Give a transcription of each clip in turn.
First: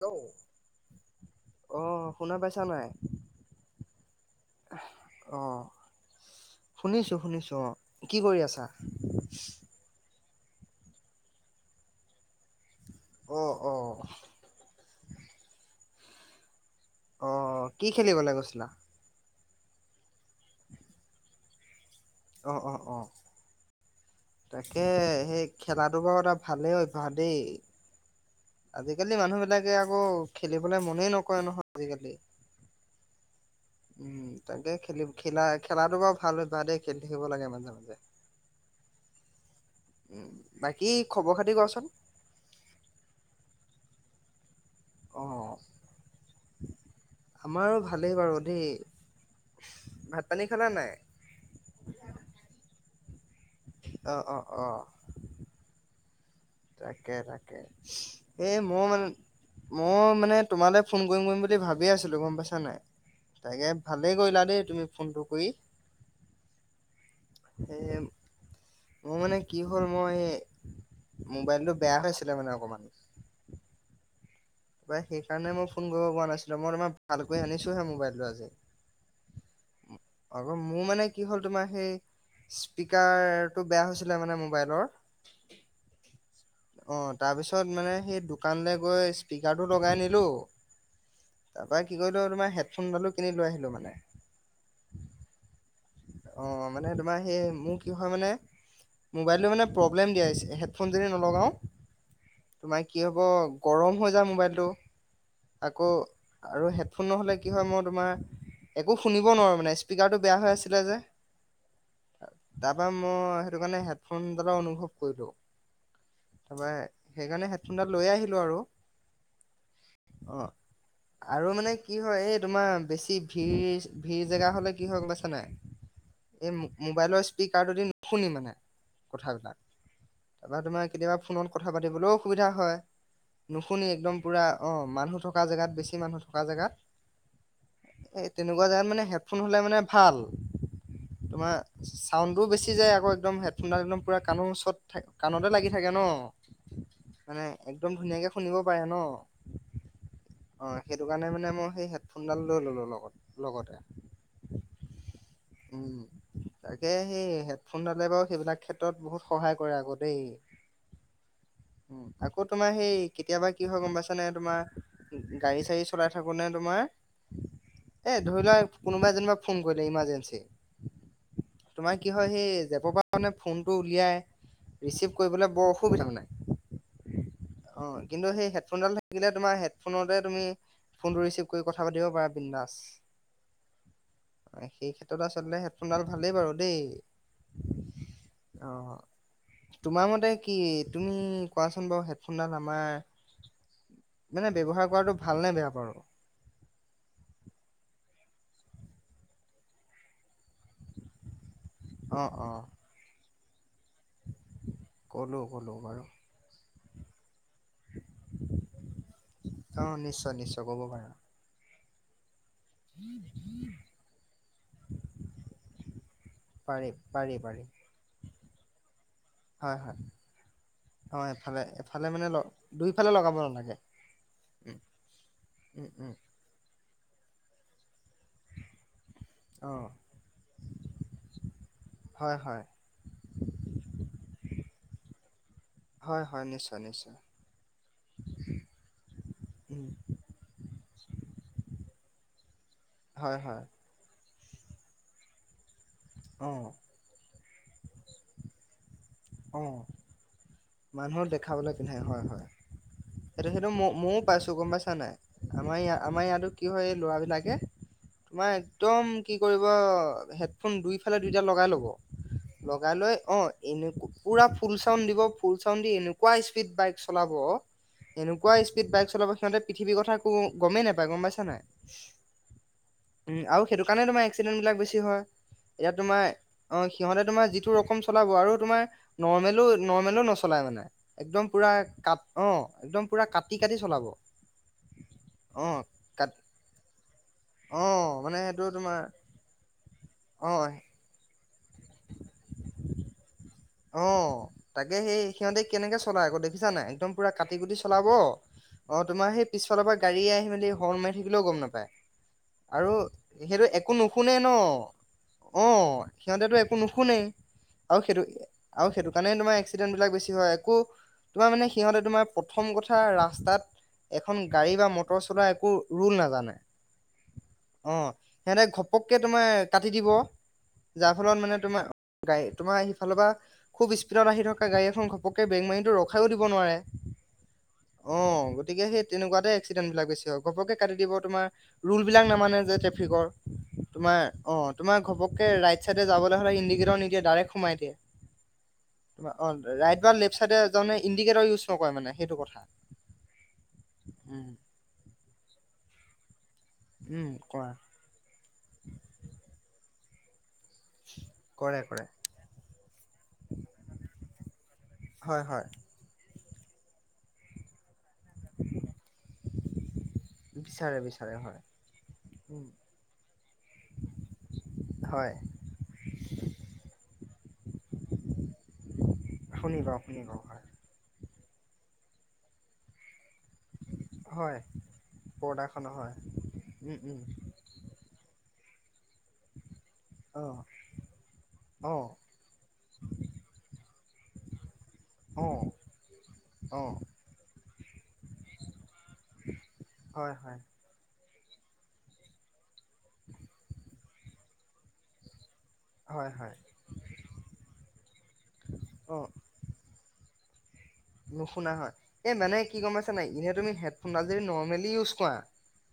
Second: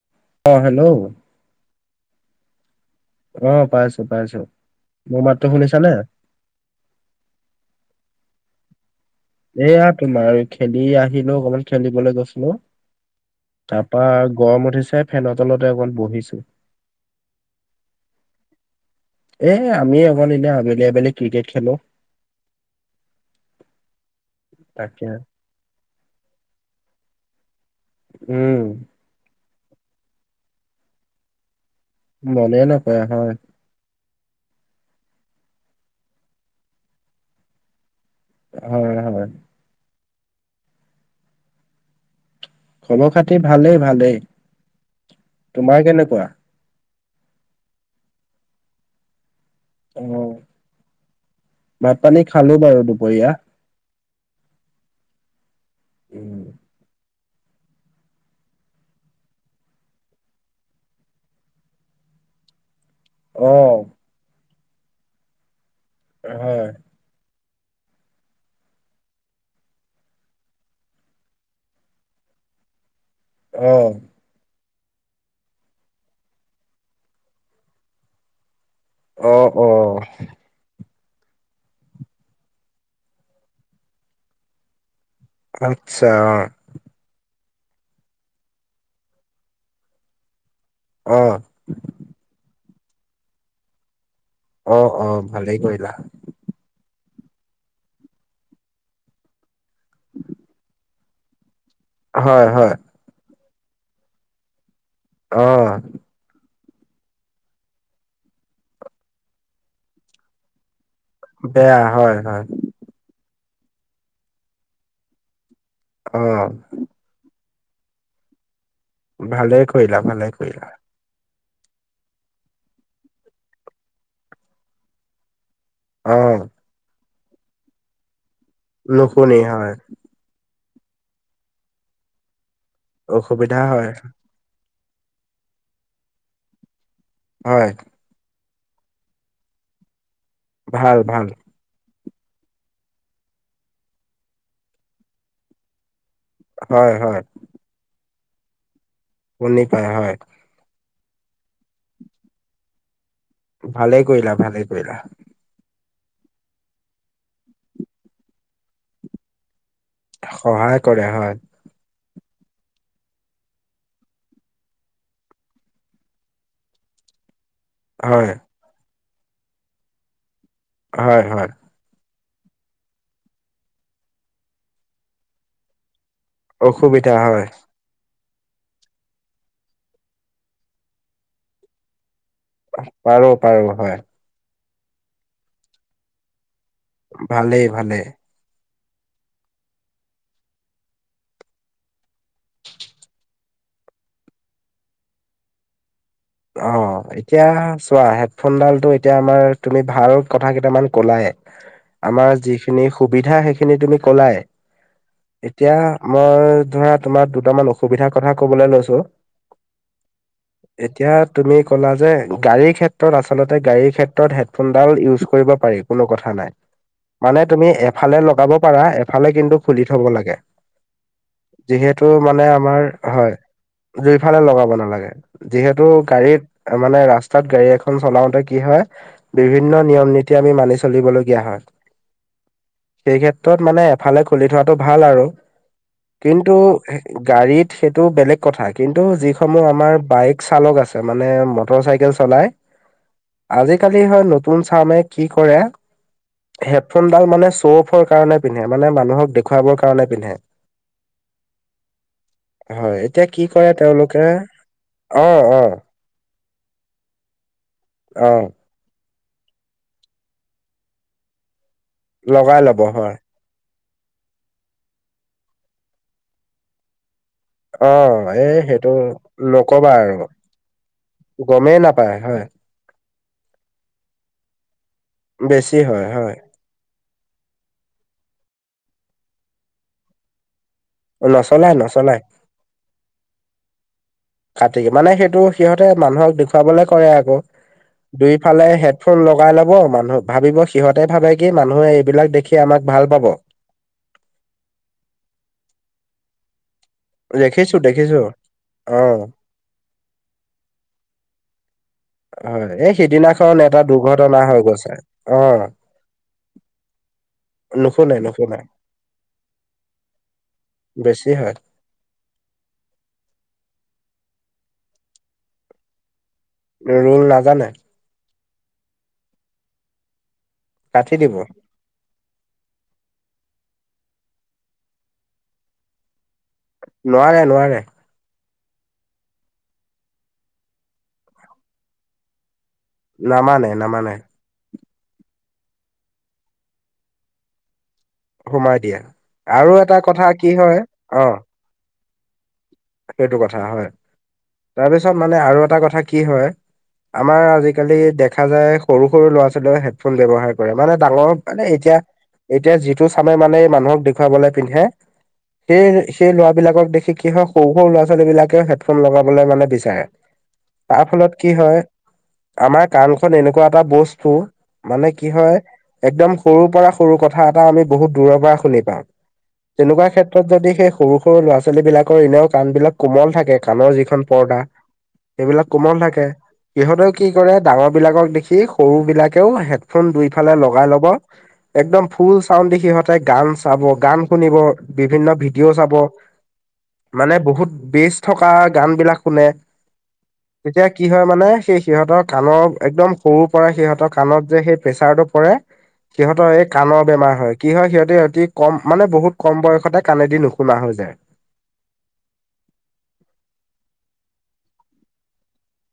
Hello অ', hello! অ', শুনা পাইছা নাই? অ', পাইছো পাইছো। মোৰ মাততো অ' শুনিছানে? শুনিছো শুনিছো অ', কি কৰি আছা? এয়া তোমাৰ খেলি আহিলো অকমান খেলিবলৈ গৈছিলো। অ' অ' তাৰপা গৰম উঠিছে ফেনৰ তলতে অকণ বহিছো। অ', কি খেলিবলৈ গৈছিলা? এ আমি অকন এনে আবেলি অবেলি ক্ৰিকেট খেলো। অ', অ', অ'। তাকে, সেই খেলাটো বাৰু এটা ভালেই অভ্যাস দেই। উম আজিকালি মানুহ বিলাকে আকৌ খেলিবলে মনেই নকৰে নহয়। আজিকালি। মনে নকৰে হয়। উম, তাকে খেলি-খেলা-খেলাটো বাৰু ভাল অভ্যাস দেই, খেলি থাকিব লাগে মাজে মাজে। হয় হয়। উ, বাকী খবৰ খাতি কোৱাচোন? খবৰ খাতি ভালেই ভালেই, অ' তোমাৰ কেনেকুৱা? আমাৰো ভালেই বাৰু দেই। ভাত অ', পানী খালা নাই? ভাত পানী খালো বাৰু দুপৰীয়া। অ', অ', অ'। উম। তাকে তাকে, এই মোৰ মানে মই মানে তোমালৈ ফোন কৰিম কৰিম বুলি ভাবিয়ে আছিলো গম পাইছা নাই। অ তাকে ভালেই কৰিলা দেই তুমি ফোনটো কৰি। অ, হয়। এ, মোৰ মানে কি হ'ল মই মোবাইলটো বেয়া হৈ আছিলে মানে অকমান। অহ। ত সেইকাৰণে মই ফোন কৰিব পৰা নাছিলো, মই তোমাৰ ভাল কৰি আনিছোহে মোবাইলটো আজি। অ অহ। আকৌ মোৰ মানে কি হ'ল তোমাৰ সেই স্পীকাৰতটো বেয়া হৈছিলে মানে মোবাইলৰ। আতছা। তিছত মানে সেই দোকানলৈ গৈ স্পীকাৰটো লগাই নিলো। অ অ তাৰ পা কি কৰিলো তোমাৰ হেডফোনডালো কিনি লৈ আহিলো মানে। অ, অ ভালেই কৰিলা। আমাৰ সেই মোৰ কি হয় মানে মোবাইলটো মানে প্ৰব্লেম দিয়া হৈছে হেডফোন যদি নলগাওঁ, হয় হয় তোমাৰ কি হব গৰম হৈ যায় মোবাইলটো। অঁ। আকৌ আৰু হেডফোন নহ'লে কি হয় মই তোমাৰ একো শুনিব নোৱাৰোঁ মানে স্পীকাৰটো বেয়া হৈ আছিলে যে। বেয়া হয় হয়। তাৰপৰা মই সেইটো কাৰণে হেডফোনডালৰ অনুভৱ কৰিলো অ', তাৰপা সেইকাৰণে, হে ফোনদাল লৈ আহিলোঁ আৰু। ভালে কৰিলা ভালে অ কৰিলা। আৰু মানে কি হয় এই তোমাৰ বেছি ভিৰ ভিৰ জেগা হলে কি হয় গমপাইছা নাই? অ', এই মোবাইলৰ স্পীকাৰটোদি নুশুনি মানে, নুশুনি কথাবিলাক হয়। তোমাৰ কেতিয়াবা ফোনত কথা পাতিবলৈও অসুবিধা হয়। অসুবিধা নুশুনি হয়। একদম পুৰা অ, মানুহ থকা জেগাত বেছি মানুহ থকা জেগাত হয়। এ তেনেকুৱা জোগাত মানে হেডফোন হ'লে মানে ভাল। ভাল ভাল। চাউণ্ডোও বেছি যায় আকৌদম হেডফোনডাল একদম পুৰা কাণো চট থ কাণতে লাগি থাকে ন? হয়, হয়, মানে একদম ধুনীয়াকে শুনিব পাৰে ন, শুনি পাই, হয়, হয়। সেইটো কাৰণে মানে মই সেই হেডফোনডাল লৈ ল'লো লগত। লগতে ভালে কৰিলা, ভালেই কৰিলা। উম, তাকে সেই হেডফোনডালে বাৰু সেইবিলাক ক্ষেত্ৰত বহুত সহায় কৰে আকৌ দেই সহায় কৰে, হয়। উম আকৌ তোমাৰ সেই কেতিয়াবা কি হয় গম পাইছানে? তোমাৰ, গাড়ী-চাড়ী চলাই থাকোতে তোমাৰ। এ হয়, ধৰি লোৱা কোনোবা এজনে বা ফোন কৰিলে ইমাৰ্জেঞ্চি। হয় হয়। তোমাৰ কি হয়? সেই জেপৰ পৰা মানে ফোনটো উলিয়াই ৰিচিভ কৰিবলৈ বৰ অসুবিধা মানে। অসুবিধা, হয়। অ' কিন্তু সেই হেডফোনডাল থাকিলে তোমাৰ হেডফোনতে তুমি ফোনটো ৰিচিভ কৰি কথা পাতিব পাৰা। বিন্দাস। পাৰো, পাৰো হয়। সেই ক্ষেত্ৰত আচলতে হেডফোনডাল ভালেই বাৰু! দেই। ভালেই ভালে। অ', তোমাৰ মতে কি তুমি কোৱাচোন বাৰু হেড ফোনডাল আমাৰ মানে ব্যৱহাৰ কৰাটো ভাল নে বেয়া বাৰু? অ' এতিয়া চোৱা হেডফোনডালটো এতিয়া আমাৰ তুমি ভাল কথা কেইটামান কলায়ে। আমাৰ অ' অ' যিখিনি সুবিধা। সেই খিনি তুমি কলায়ে, ক'লো ক'লো এতিয়া বাৰু মই ধৰা তোমাৰ অতমান অসুবিধাৰ কথা কবলৈ লৈছো অ' নিশ্চয় নিশ্চয় ক'ব পাৰা এতিয়া তুমি কলা যে গাড়ীৰ ক্ষেত্ৰত আচলতে গাড়ীৰ ক্ষেত্ৰত হেডফোনডাল ইউজ কৰিব পাৰি কোনো কথা নাই। পাৰি পাৰি মানে পাৰি তুমি এফালে লগাব পাৰা এফালে কিন্তু হয় খুলি হয় থব লাগে। অ' এফালে যিহেতু এফালে মানে আমাৰ দুইফালে হয় লগাব নালাগে জুইফালে লগাব উম নালাগে যিহেতু উম এই উম গাড়ত মানে ৰাস্তাত গাড়ী এ চলাওতে কি হয় বিভিন্ন অ' নিয়ম নীতি আমি মানি চলিবলগীয়া হয়। হয় হয় সেই ক্ষেত্ৰত মানে এফালে খুলি থোৱাটো ভাল আৰু হয় হয় কিন্তু নিশ্চয় নিশ্চয় গাড়ীত সেইটো বেলেগ কথা কিন্তু যিসমূহ উম আমাৰ বাইক চালক আছে মানে মটৰ চাইকেল চলাই হয় হয় আজিকালি হয় ন চে কি কৰে অ হেডফোনডাল মানে শ্ব' অফৰ কাৰণে পিন্ধে মানে ম মানুহক দেখুৱাবৰ কাৰণে পিন্ধে। মানুহৰ দেখাবলৈ পিন্ধে হয় - হয় এতিয়া কি সেইটো - সেইটো কৰে ম - ময়ও তেওঁলোকে পাইছো গম পাইছা নাই। অ অ আমাৰ ই আমাৰ ইয়াতো কি হয় ল'ৰাবলাকে অ তোমাৰ একদম কি কৰিব হেডফোন দুইফালে দুইটা লগাই ল'ব লগাই ল'ব হয়। লৈ অ এনে পুৰা ফুল চাউন দিব ফুল চাউন দি এনেকুৱা স্পীড বাইক চলাব। অ এই এনেকুৱা সেইটো স্পীড বাইক চলাব সিহতে নকবা পৃথিৱীৰ আৰু কথা একো গমেই নাপায় গম পাইছা গমেই নাই। নাপায় [inaudible] উম, আৰু সেইটো কাৰণে তোমাৰ এক্সিডেন্ট বিলাক বেছি হয় বেছি এতিয়া হয় তোমাৰ হয় অ, সিহতে তোমাৰ যিটো ৰকম চলাব আৰু তোমাৰ নৰ্মেলো - নৰ্মেলো নচলায় মানে। একদম নচলাই পুৰা ক নচলাই অ, একদম পুৰা কাটি - কাটি চলাব। কতি মানে সেইটো অ সিহতে কাট মানুহক দেখুৱাবলে কৰে আকৌ অ মানে সেইটো দুইফালে তোমাৰ হেডফোন লগাই লব মানুহ অ ভাবিব সিহতে ভাবে কি মানুহে এইবিলাক দেখি আমাক ভাল পাব। অ, তাকে সেই সিহতে কেনেকে চলাই আকৌ দেখিছা নাই। একদম পুৰা কাটি কুটি দেখিছো চলাব। দেখিছো অ, তোমাৰ সেই পিছফালৰ পৰা গাড়ীয়ে আহি মেলি হৰ্ণ মাৰি থাকিলেও গম নাপায়। হয় আৰু এই সিদিনাখন সেইটো এটা একো নুশুনে দুৰ্ঘটনা ন হৈ গৈছে। অ, সিহতেতো একো নু শুনে। নোশুনে‌ - নোশুনে। আৰু সেইটো কাৰণে তোমাৰ এক্সিডেণ্ট বিলাক বেছি হয় আকো। বেছি তোমাৰ হয় মানে সিহতে তোমাৰ প্ৰথম কথা ৰাস্তাত এখন গাড়ী বা মটৰ চলোৱা একো ৰোল নাজানে। ৰল নাজানে। সিহতে ঘপককে তোমাৰ কাটি দিব। যাৰ কাটি দিব। ফলত মানে তোমাৰ গাড়ি তোমাৰ সিফালৰ পৰা খুব স্পীডত আহি থকা গাড়ীখন ঘপককে ব্ৰেগ মাৰি টো ৰখাইও দিব নোৱাৰে নোৱাৰে নোৱাৰে অ, গতিকে সেই তেনেকুৱাতে এক্সিডেণ্ট বিলাক বেছি হয় ঘপককে কাটি দিব তোমাৰ ৰুল বিলাক নামানে যে। ট্ৰেফিকৰ নামানে নামানে তোমাৰ অ, তোমৰ ঘপককে ৰাইট চাইডে যাবলৈ হলে ইণ্ডিকেটৰ সিনিকি ডাইৰেক সোমাই দিয়ে। সোমাই দিয়ে। অ, আৰু এটা ৰাইট বা কথা লেফট কি চাইডে হয় তাৰমানে অ ইণ্ডিকেটৰ ইউজ নকৰে মানে সেইটো কথা। সেইটো কথা হয় উম, তাৰপিছত মানে আৰু এটা কথা কি হয়? উম আমাৰ কৰা। আজিকালি দেখা যায় সৰু - সৰু ল'ৰা ছোৱালীয়ে হেডফোন ব্যৱহাৰ কৰে। মানে ডাঙৰ মানে কৰে এতিয়া কৰে এতিয়া যিটো চামে মানে মানুহক দেখুৱাবলে পিন্ধে হয় হয় সেই - সেই ল'ৰাবিলাক ক দেখি কি হয় সৰু - সৰু ল'ৰা ছোৱালী বিলাকেও হেডফোন লগাবলৈ মানে বিচাৰে বিচাৰে তাৰ বিচাৰে ফলত কি হয় উম। আমাৰ কাণ খন এনেকুৱা এটা বস্তু মানে কি হয় একদম সৰুৰ পৰা সৰু কথা এটা আমি বহুত দূৰৰ পৰা শুনি পাও। শুনি পাওঁ তেনেকুৱা শুনি পাওঁ ক্ষেত্ৰত হয়। যদি সেই সৰু - সৰু ল'ৰা ছোৱালী বিলাকৰ এনেও কাণবিলাক কোমল থাকে। থাকে কাণৰ যিখন পৰ্দা হয় সেইবিলাক পৰ্দাখনৰ কোমল হয় থাকে। উম ইহঁতেও উম কি কৰে ডাঙৰ বিলাকক দেখি সৰু বিলাকেও হেডফোন অ দুইফালে লগাই ল'ব। অ একদম ফুল চাউন্ড দি সিহঁতে গান চাব গান শুনিব বিভিন্ন অ ভিডিঅ' চাব। অ মানে বহুত বেজ থকা গান বিলাক শুনে হয় হয় তেতিয়া কি হয় মানে সেই সিহঁতৰ কাণৰ একদম সৰু পৰা সিহঁতৰ কাণত যে সেই প্ৰেচাৰটো পৰে হয় সিহঁতৰ হয় এই কাণৰ বেমাৰ হয় কি হয় সিহঁতে অতি কম মানে অ বহুত কম বয়সতে কাণেদি নুশুনে নুশুনা হয়, এই মানে কি গম পাইছা নাই এনে তুমি হেডফোনডাল যদি নৰ্মেলি ইউজ কৰা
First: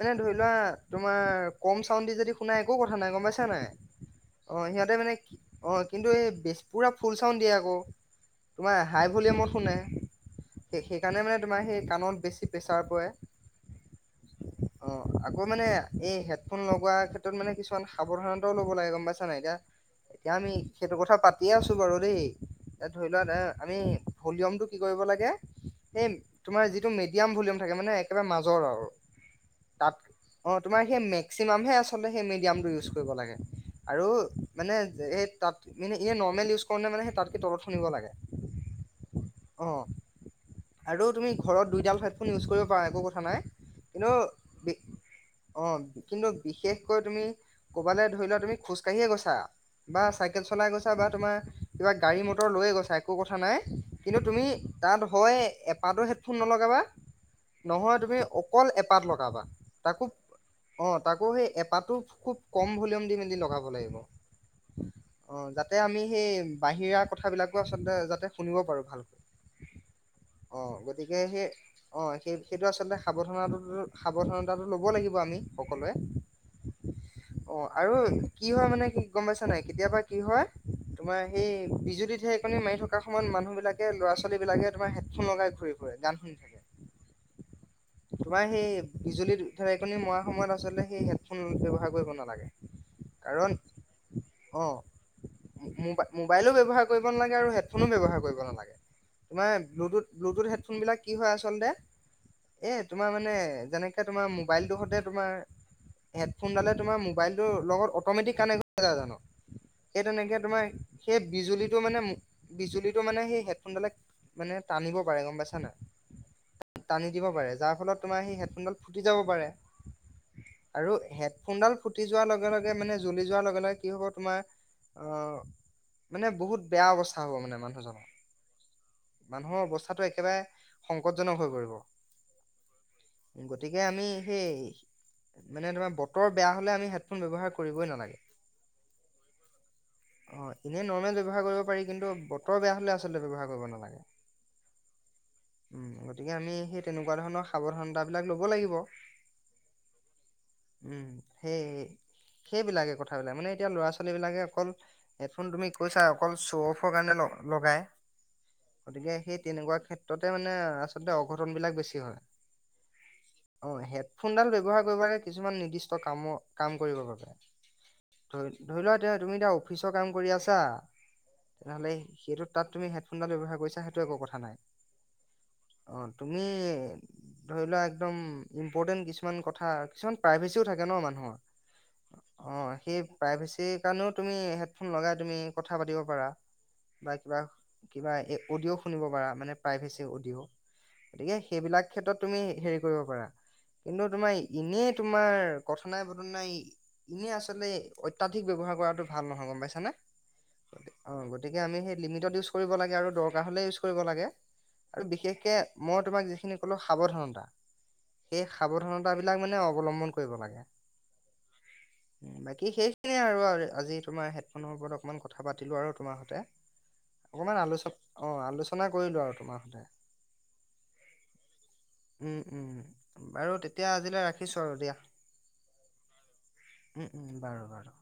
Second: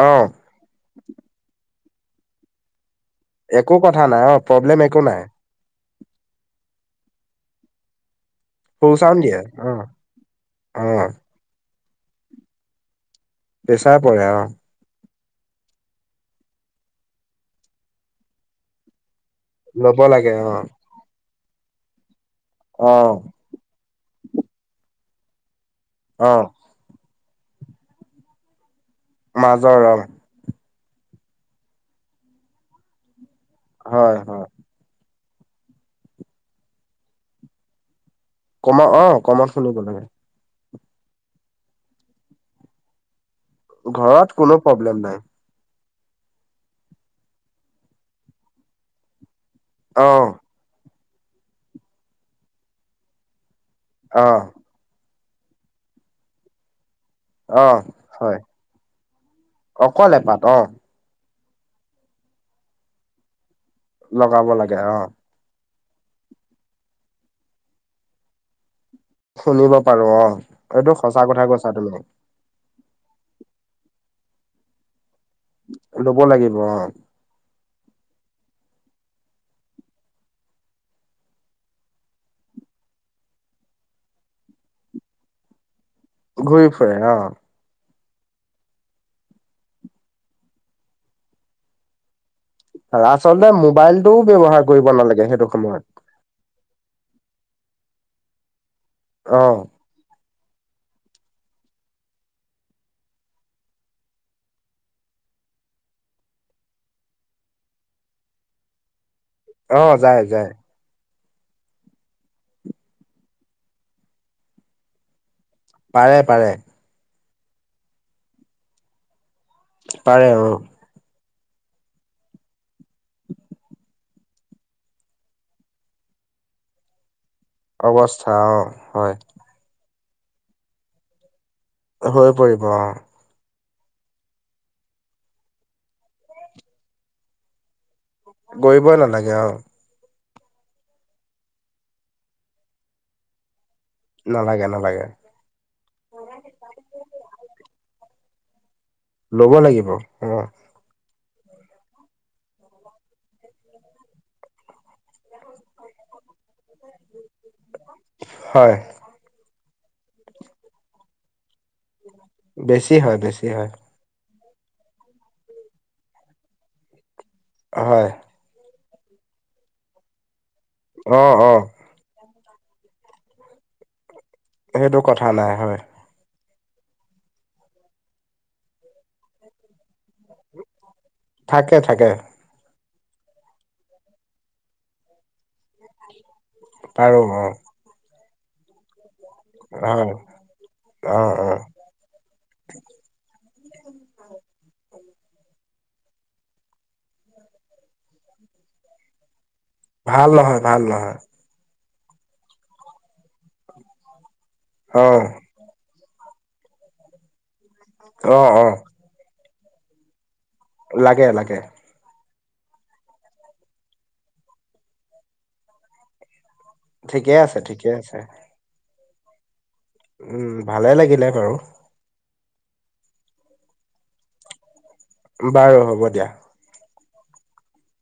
এনে অ' ধৰি লোৱা তোমাৰ কম চাউণ্ড দি যদি শুনা একো কথা নাই গম পাইছা নাই। একো কথা নাই অ প্ৰব্লেম সিহঁতে একো মানে নাই অ কিন্তু এই বেছি পুৰা ফুল চাউন্ড দিয়ে আকৌ ফুল চাউন্ড দিয়ে অ সে অ' সেইকাৰণে মানে তোমাৰ সেই কাণত বেছি প্ৰেছাৰ পৰে। প্ৰেচাৰ পৰে অ। অ আকৌ মানে এই হেডফোন লগোৱাৰ ক্ষেত্ৰত মানে কিছুমান সাৱধানতাও লব লাগে গম পাইছানাই নাই এতিয়া ল'ব লাগে এতিয়া অ। আমি সেইটো কথা পাতিয়ে আছো বাৰু দেই এতিয়া ধৰি অ', লোৱা এ আমি ভলিউমটো কি কৰিব লাগে এই অ', তোমাৰ যিটো মিডিয়াম ভলিউম থাকে মানে একেবাৰে মাজৰ আৰু মাজৰ তাত অ। অ তোমাৰ সেই মেক্সিমামহে আচলতে সেই মিডিয়ামটো ইউজ কৰিব লাগে আৰু হয়, হয়। মানে এই তাত মানে এনেই নৰ্মেল ইউজ কৰোনে মানে সেই তাতকে তলত শুনিব লাগে। কমত অ কমত অ শুনিব লাগে। আৰু তুমি ঘৰত দুইটাইম হেডফোন ইউজ কৰিব পাৰা একো কথা নাই। ঘৰত কোনো কিন্তু প্ৰব্লেম নাই। অঁ কিন্তু বিশেষকৈ তুমি ক'বালে ধৰি লোৱা তুমি খোজ কাঢ়িয়ে গৈছা বা অ', চাইকেল চলাই গৈছা ছা‌ বা তোমাৰ কিবা গাড়ি মটৰ লৈ গৈছা একো কথা‌নাই কিন্তু অ'। তুমি [unintelligible] হয় এপাতো হেডফোন নলগাবা অ', নহয় তুমি হয়, অকল এপাত লগাবা তাকো অকল এপাত অ, তাকো সেই এপাটো খুব কম ভলিউম দি মেলি লগাব লগাব লাগে অ, তে আমি সেই বাহিৰা কথাবিলাকো আচলতে যাতে শুনিব পাৰোঁ। ভালকৈ শুনিব পাৰো অ, অ, এইটো গতিকে সঁচা কথা সেই কৈছা তুমি, অ, সেই-সেইটো আচলতে সাৱধনতাটো সাৱধনাতাটো ল'ব লাগিব আমি সকলোৱে ল'ব লাগিব অ', অ, আৰু কি হয় মানে কি গম পাইছ নাই কেতিয়াবা কি হয় তোমাৰ সেই বিজুলী ঢেৰেকণী মাৰি থকা সময়ত মানুহ বিলাক কে ল'ৰা-ছোৱালী বিলাকে তোমাৰ হেডফোন লগাই ঘূৰি ফুৰে গান শুনি থাকে ঘূৰি ফুৰে অ, তোমাৰ সেই বিজুলী ঢেৰকণী মৰা সময়ত আচলতে সেই হেডফোন ব্যৱহাৰ কৰিব নালাগে। আচলতে কাৰণ মোবাইলটোও ব্যৱহাৰ অ, কৰিব নালাগে সেইটো সময়ত মোবাই -মোবাইলো ব্যৱহাৰ কৰিব নালাগে আৰু হেড ফোনো ব্যৱহাৰ কৰিব নালাগে অ', তোমাৰ ব্লুুটুথ- ব্লুটুথ হেডফোন বিলাক কি হয় আচলতে এ তোমাৰ মানে যেনেকে তোমাৰ মোবাইল দুখতে তোমাৰ হেডফোনডালে তোমাৰ মোবাইলটোৰ লগত অটমেটিক কানেক্ট হৈ নাযায় জানো? অ', সেই যায়, তেনেকে যায়। তোমাৰ সেই বিজুলীটো মানে- বিজুলীটো মানে সেই হেড ফোনডালে মানে টানিব পাৰে গম পাইছ পাৰে-পাৰে। দিব পাৰে যাৰ ফলত তোমাৰ সেই হেডফোনডাল ফুটি যাব পাৰে। পাৰে অ, ফোনডাল ফুটি যোৱাৰ লগে লগে মানে জ্বলি যোৱাৰ লগে লগে কি হব তোমাৰ, আহ মানে বহুত বেয়া অৱস্থা হ'ব মানে মানুহজনৰ। অৱস্থা অ হয়। কথাটো একেবাৰে সংকটজনক হৈ পৰিব। হৈ পৰিব অঁ। গতিকে আমি সেই, মানে তোমাৰ বতৰ বেয়া হলে আমি হেডফোন ব্যৱহাৰ কৰিবই নালাগে। [unintelligible] নালাগে আৰু। অ এনেই নৰ্মেল ব্যৱহাৰ কৰিব পাৰি কিন্তু বতৰ বেয়া হলে আচলতে ব্যৱহাৰ কৰিব নালাগে। নালাগে, নালাগে। উম গতিকে আমি সেই তেনেকুৱা ধৰণৰ সাৱধানতা বিলাক লব লাগিব। লব লাগিব অ। উম সেই। সেইবিলাকে কথাবিলাক মানে এতিয়া ল'ৰা-ছোৱালী বিলাকে অকল হেডফোন তুমি কৈছা অকল শ্ব' অফৰ কাৰণে লগাই হয় গতিকে সেই তেনেকুৱা ক্ষেত্ৰতে মানে আচলতে অঘটন বিলাক বেছি হয়। বেছি হয় বেছি হয়। ফোনডাল ব্যৱহাৰ কৰিব লাগে কিছুমান নিৰ্দিষ্ট কামৰ কাম কৰিব বাবে। হয়। ধৰি ধৰি লোৱা এ তুমি এতিয়া অফিচৰ কাম কৰি আছা, অ' অ' তেনেহ'লে সেইটোত তুমি হেফোনডাল ব্যৱহাৰ কৰিছে সেইটো এক কথ সেইটো কথা নাই হয়। উম, ধৰি লোৱা একদম ইম্পৰ্টেণ্ট কিছুমান কথা কিছুমান প্ৰাইভেচিও থাকে ন মানুহ থাকে থাকে। সেই প্ৰাইভেচিৰ কাৰণেও তুমি হেডফোন লগাই তুমি কথা পাতিব পাৰা। পাৰো অ। পাই অডিঅ' শুনিব পাৰা মানে প্ৰাইভেচি হয় অডিঅ'। অ' গতিকে অ' সেইবিলাক ক্ষেত্ৰত তুমি হেৰি কৰিব পাৰা, কিন্তু তোমাৰ এনেই তোমাৰ কথানাই পটানাই ইনে আচলতে অত্যাধিক ব্যৱহাৰ কৰাটো ভাল নহয় গম পাইছো ভাল নহয় ভাল নহয়। সেই লিমিটত ইউচ কৰিব লাগে আৰু দৰকাৰ হ'লে ইউচ কৰিব লাগে, আৰু অ' বিশেষকে ম ই তোমাক যিখিনি ক'লো সাৱধানতা, সেই অ' অ' সাৱধানতা বিলাক মানে অৱলম্বন কৰিব লাগে। লাগে লাগে। বাকী সেইখিনিয়ে আৰু আজি তোমাৰ হেডফোনৰ ওপৰত অকমান কথা পাতিলো আৰু তোমাৰ হতে। ঠিকে আছে অকমান আলোচ ঠিকে আছে অ আলোচনা কৰিলো আৰু তোমাৰ সতে। উম ভালে লাগিলে বাৰু। উম উম বাৰু তেতিয়া আজিলৈ ৰাখিছো আৰু দিয়া। বাৰু হ'ব দিয়া। উম উম বাৰু বাৰু।